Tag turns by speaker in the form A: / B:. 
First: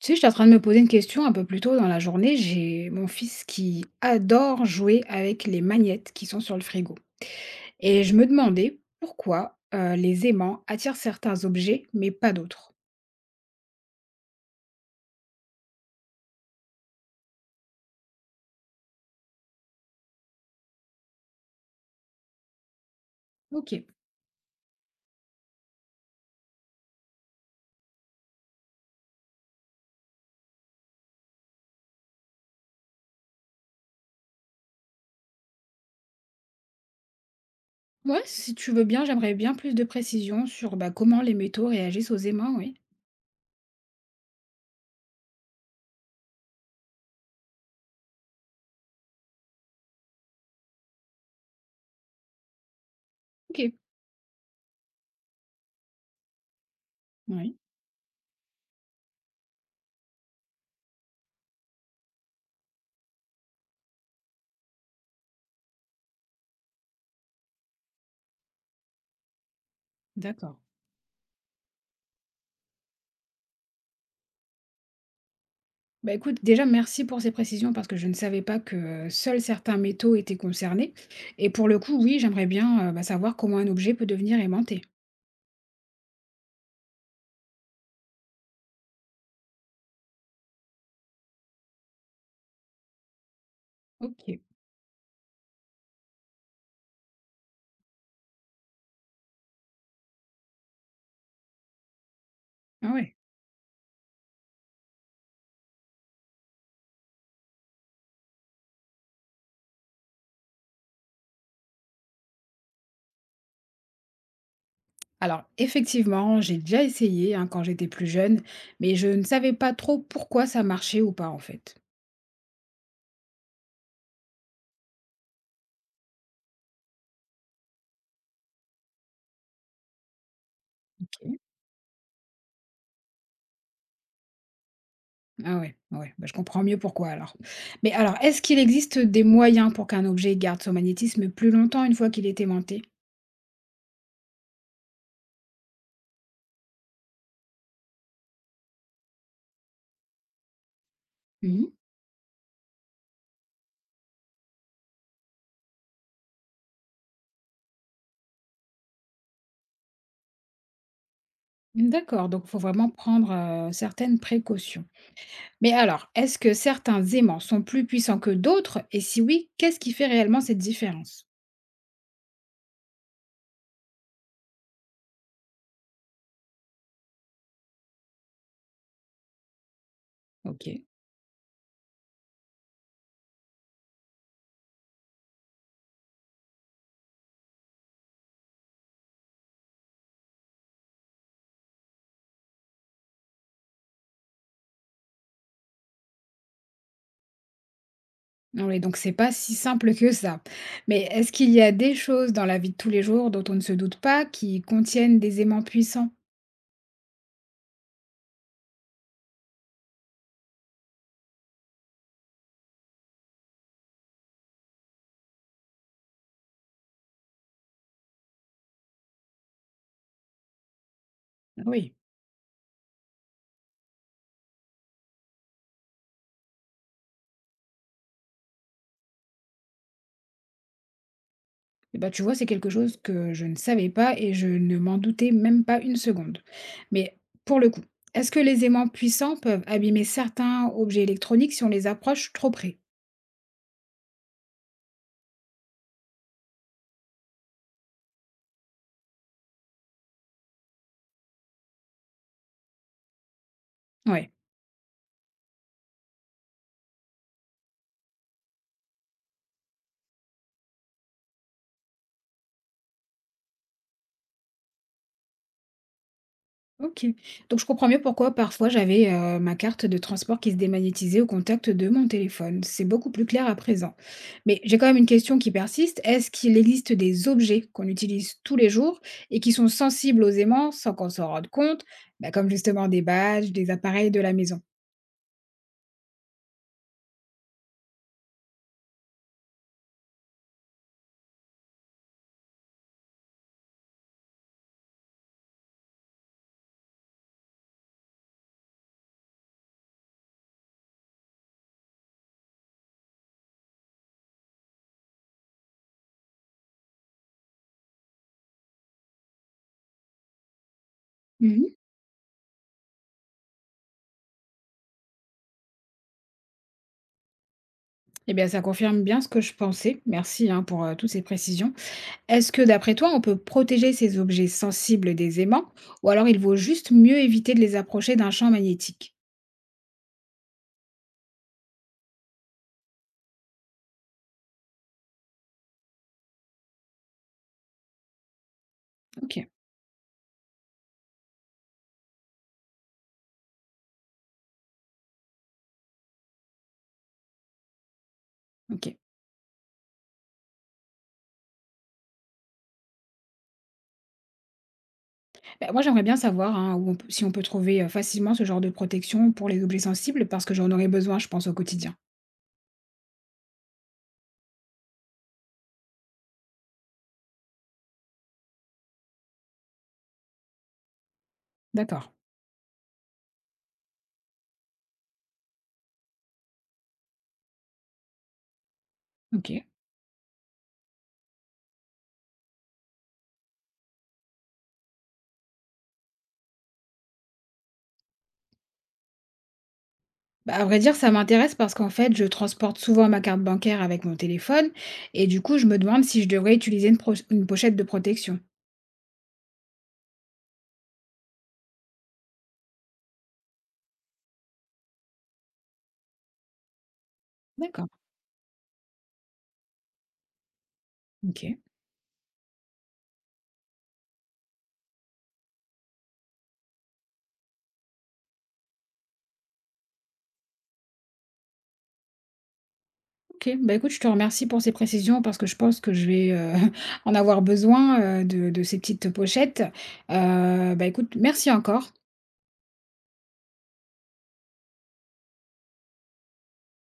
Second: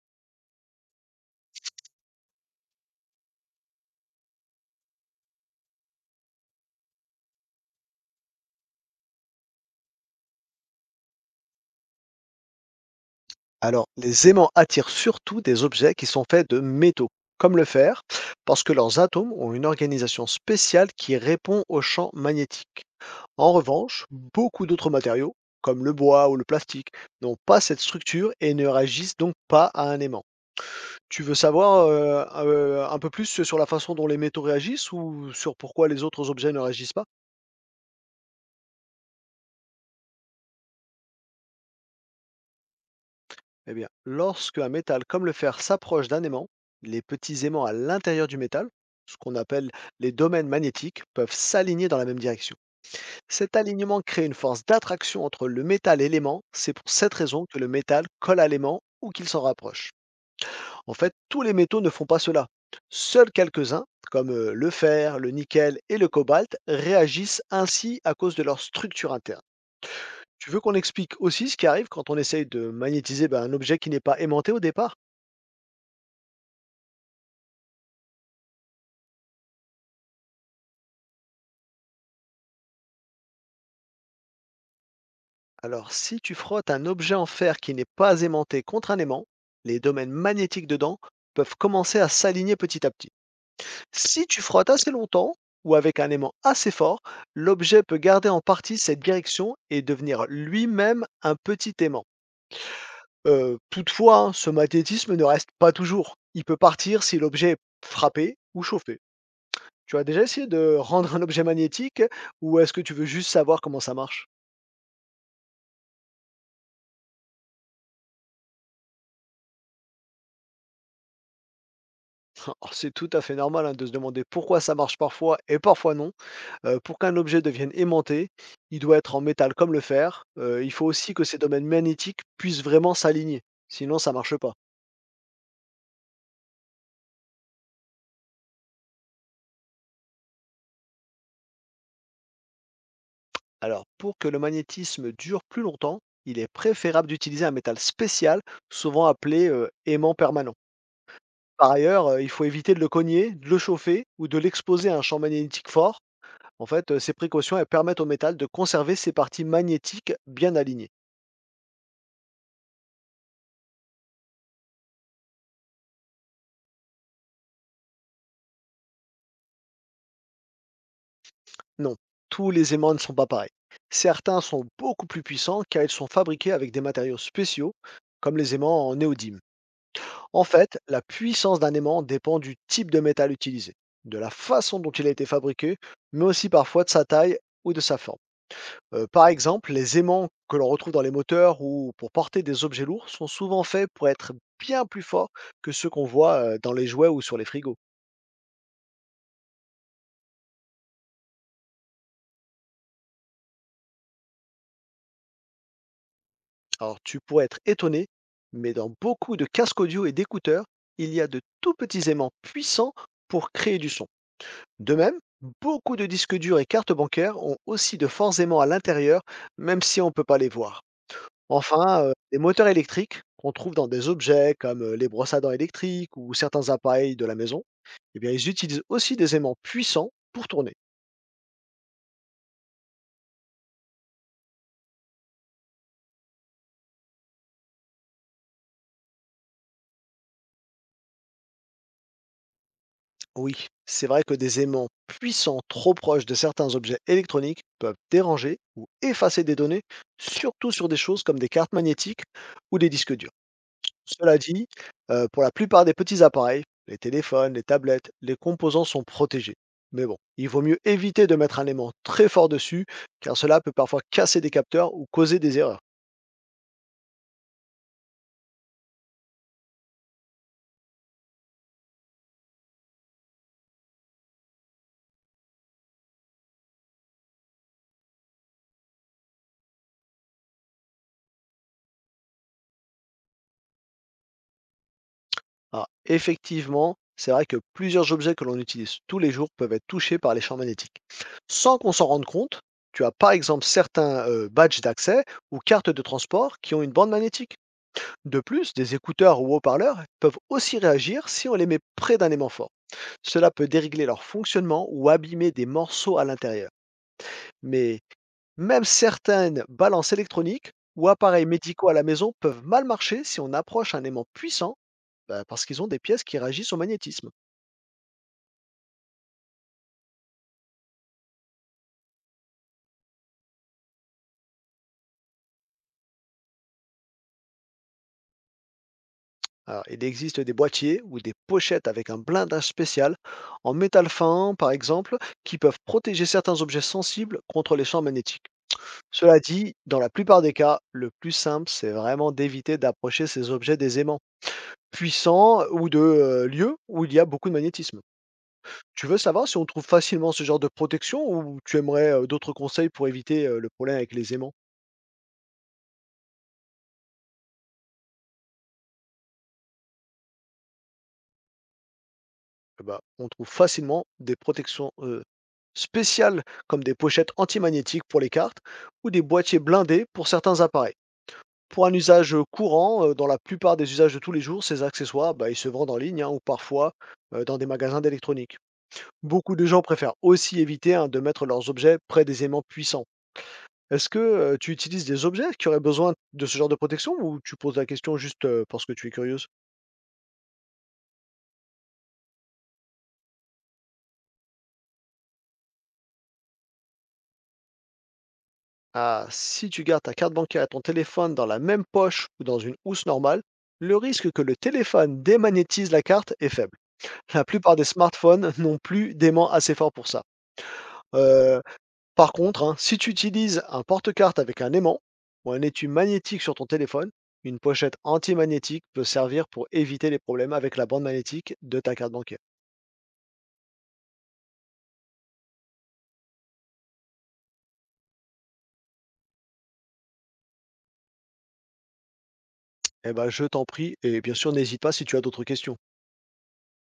A: Tu sais, j'étais en train de me poser une question un peu plus tôt dans la journée. J'ai mon fils qui adore jouer avec les magnettes qui sont sur le frigo. Et je me demandais pourquoi les aimants attirent certains objets, mais pas d'autres.
B: Alors, les aimants attirent surtout des objets qui sont faits de métaux, comme le fer, parce que leurs atomes ont une organisation spéciale qui répond au champ magnétique. En
A: Ok.
B: revanche, beaucoup d'autres matériaux, comme le bois ou le plastique, n'ont pas cette structure et ne réagissent donc pas à un aimant. Tu veux savoir un peu plus sur la façon dont les métaux réagissent ou sur pourquoi les autres objets ne réagissent pas?
A: Ouais, si tu veux bien, j'aimerais bien plus de précisions sur bah, comment les métaux réagissent aux aimants, oui.
B: Eh bien, lorsque un métal comme le fer s'approche d'un aimant, les petits aimants à l'intérieur du métal, ce qu'on appelle les domaines magnétiques, peuvent s'aligner dans la même direction. Cet
A: Ok.
B: alignement crée une force d'attraction entre le métal et l'aimant. C'est pour cette raison
A: Oui,
B: que le métal colle à l'aimant ou qu'il s'en rapproche. En fait, tous les métaux ne font pas cela. Seuls quelques-uns, comme le fer, le nickel et le cobalt, réagissent ainsi à cause de leur structure interne. Tu
A: d'accord.
B: veux qu'on explique aussi ce qui arrive quand on essaye de magnétiser ben, un objet qui n'est pas aimanté au départ?
A: Bah écoute, déjà merci pour ces précisions parce que je ne savais pas que seuls certains métaux étaient concernés. Et pour le coup, oui, j'aimerais bien bah, savoir comment un objet peut devenir aimanté.
B: Alors, si tu frottes un objet en fer qui n'est pas aimanté contre un aimant, les domaines magnétiques dedans peuvent commencer à s'aligner petit à petit. Si
A: Ok.
B: tu frottes assez longtemps ou avec un aimant assez fort, l'objet peut garder en partie cette direction et devenir lui-même un petit aimant.
A: Ah ouais.
B: Toutefois, hein, ce magnétisme ne reste pas toujours. Il peut partir si l'objet est frappé ou chauffé. Tu as déjà essayé de rendre un objet magnétique ou est-ce que tu veux juste savoir comment ça marche?
A: Alors, effectivement, j'ai déjà essayé hein, quand j'étais plus jeune, mais je ne savais pas trop pourquoi ça marchait ou pas en fait.
B: Alors, c'est tout à fait normal, hein, de se demander pourquoi ça marche parfois et parfois non. Pour qu'un objet devienne aimanté, il doit être en métal comme le fer. Il faut aussi que
A: Ok.
B: ces domaines magnétiques puissent vraiment s'aligner, sinon ça marche pas.
A: Ah ouais, ouais, bah, je comprends mieux pourquoi alors. Mais alors, est-ce qu'il existe des moyens pour qu'un objet garde son magnétisme plus longtemps une fois qu'il est aimanté?
B: Alors, pour que le magnétisme dure plus longtemps, il est préférable d'utiliser un métal spécial, souvent appelé, aimant permanent.
A: Mhm.
B: Par ailleurs, il faut éviter de le cogner, de le chauffer ou de l'exposer à un champ magnétique fort. En fait, ces précautions, elles permettent au métal de conserver ses parties magnétiques bien alignées.
A: D'accord, donc il faut vraiment prendre certaines précautions. Mais alors, est-ce que certains aimants sont plus puissants que d'autres? Et si oui, qu'est-ce qui fait réellement cette différence?
B: Non, tous les aimants ne sont pas pareils. Certains sont beaucoup plus puissants car ils sont fabriqués avec des matériaux spéciaux, comme les aimants en néodyme. En fait,
A: Ok.
B: la puissance d'un aimant dépend du type de métal utilisé, de la façon dont il a été fabriqué, mais aussi parfois de sa taille ou de sa forme. Par exemple, les aimants que l'on retrouve dans les moteurs ou pour porter des objets lourds sont souvent faits pour être bien plus forts que ceux qu'on voit dans les jouets ou sur les frigos.
A: Oui, donc c'est pas si simple que ça. Mais est-ce qu'il y a des choses dans la vie de tous les jours dont on ne se doute pas qui contiennent des aimants puissants?
B: Alors, tu pourrais être étonné, mais dans beaucoup de casques audio et d'écouteurs, il y a de tout petits aimants puissants pour créer du son. De même, beaucoup de disques durs et cartes bancaires ont aussi de forts aimants à l'intérieur, même si on ne peut pas les voir.
A: Ah oui.
B: Enfin, les moteurs électriques qu'on trouve dans des objets comme les brosses à dents électriques ou certains appareils de la maison, eh bien, ils utilisent aussi des aimants puissants pour tourner.
A: Eh ben, tu vois, c'est quelque chose que je ne savais pas et je ne m'en doutais même pas une seconde. Mais pour le coup, est-ce que les aimants puissants peuvent abîmer certains objets électroniques si on les approche trop près?
B: Oui, c'est vrai que des aimants puissants trop proches de certains objets électroniques peuvent déranger ou effacer des données, surtout sur des choses comme des cartes magnétiques ou des disques durs.
A: Oui.
B: Cela dit, pour la plupart des petits appareils, les téléphones, les tablettes, les composants sont protégés. Mais bon, il vaut mieux éviter de mettre un aimant très fort dessus, car cela peut parfois casser des capteurs ou causer des erreurs.
A: OK. Donc je comprends mieux pourquoi parfois j'avais, ma carte de transport qui se démagnétisait au contact de mon téléphone. C'est beaucoup plus clair à présent. Mais j'ai quand même une question qui persiste. Est-ce qu'il existe des objets qu'on utilise tous les jours et qui sont sensibles aux aimants sans qu'on s'en rende compte? Bah, comme justement des badges, des appareils de la maison.
B: Alors effectivement, c'est vrai que plusieurs objets que l'on utilise tous les jours peuvent être touchés par les champs magnétiques. Sans qu'on s'en rende compte, tu as par exemple certains badges d'accès ou cartes de transport qui ont une bande magnétique. De plus, des écouteurs ou haut-parleurs peuvent aussi réagir si on les met près d'un aimant fort. Cela peut dérégler leur fonctionnement ou abîmer des morceaux à l'intérieur. Mais même certaines balances électroniques ou appareils
A: Mmh.
B: médicaux à la maison peuvent mal marcher si on approche un aimant puissant, bah, parce qu'ils ont des pièces qui réagissent au magnétisme.
A: Eh bien, ça confirme bien ce que je pensais. Merci, hein, pour, toutes ces précisions. Est-ce que d'après toi, on peut protéger ces objets sensibles des aimants ou alors il vaut juste mieux éviter de les approcher d'un champ magnétique?
B: Alors, il existe des boîtiers ou des pochettes avec un blindage spécial, en métal fin par exemple, qui peuvent protéger certains objets sensibles contre les champs magnétiques. Cela
A: OK.
B: dit, dans la plupart des cas, le plus simple, c'est vraiment d'éviter d'approcher ces objets des aimants puissants ou de lieux où il y a beaucoup de magnétisme.
A: OK.
B: Tu veux savoir si on trouve facilement ce genre de protection ou tu aimerais d'autres conseils pour éviter le problème avec les aimants?
A: Bah, moi, j'aimerais bien savoir, hein, où on peut si on peut trouver, facilement ce genre de protection pour les objets sensibles parce que j'en aurais besoin, je pense, au quotidien.
B: Eh ben, on trouve facilement des protections spéciales comme des pochettes antimagnétiques pour les cartes ou des boîtiers blindés pour certains appareils. Pour un
A: D'accord,
B: usage courant, dans la plupart des usages de tous les jours, ces accessoires, bah, ils se vendent en ligne hein, ou parfois dans des magasins d'électronique. Beaucoup
A: OK.
B: de gens préfèrent aussi éviter hein, de mettre leurs objets près des aimants puissants. Est-ce que, tu utilises des objets qui auraient besoin de ce genre de protection ou tu poses la question juste, parce que tu es curieuse?
A: Bah, à vrai dire, ça m'intéresse parce qu'en fait, je transporte souvent ma carte bancaire avec mon téléphone et du coup, je me demande si je devrais utiliser une pochette de protection.
B: Ah, si tu gardes ta carte bancaire et ton téléphone dans la même poche ou dans une housse normale, le risque que le téléphone démagnétise la carte est faible. La plupart des
A: D'accord,
B: smartphones n'ont plus d'aimant assez fort pour ça.
A: OK.
B: Heu, Par contre, hein, si tu utilises un porte-carte avec un aimant ou un étui magnétique sur ton téléphone, une pochette anti-magnétique peut servir pour éviter les problèmes avec la bande magnétique de ta carte bancaire.
A: OK, bah, écoute, je te remercie pour ces précisions parce que je pense que je vais, en avoir besoin, de ces petites pochettes. Bah, écoute, merci encore.
B: Eh ben, je t'en prie et bien sûr, n'hésite pas si tu as d'autres questions.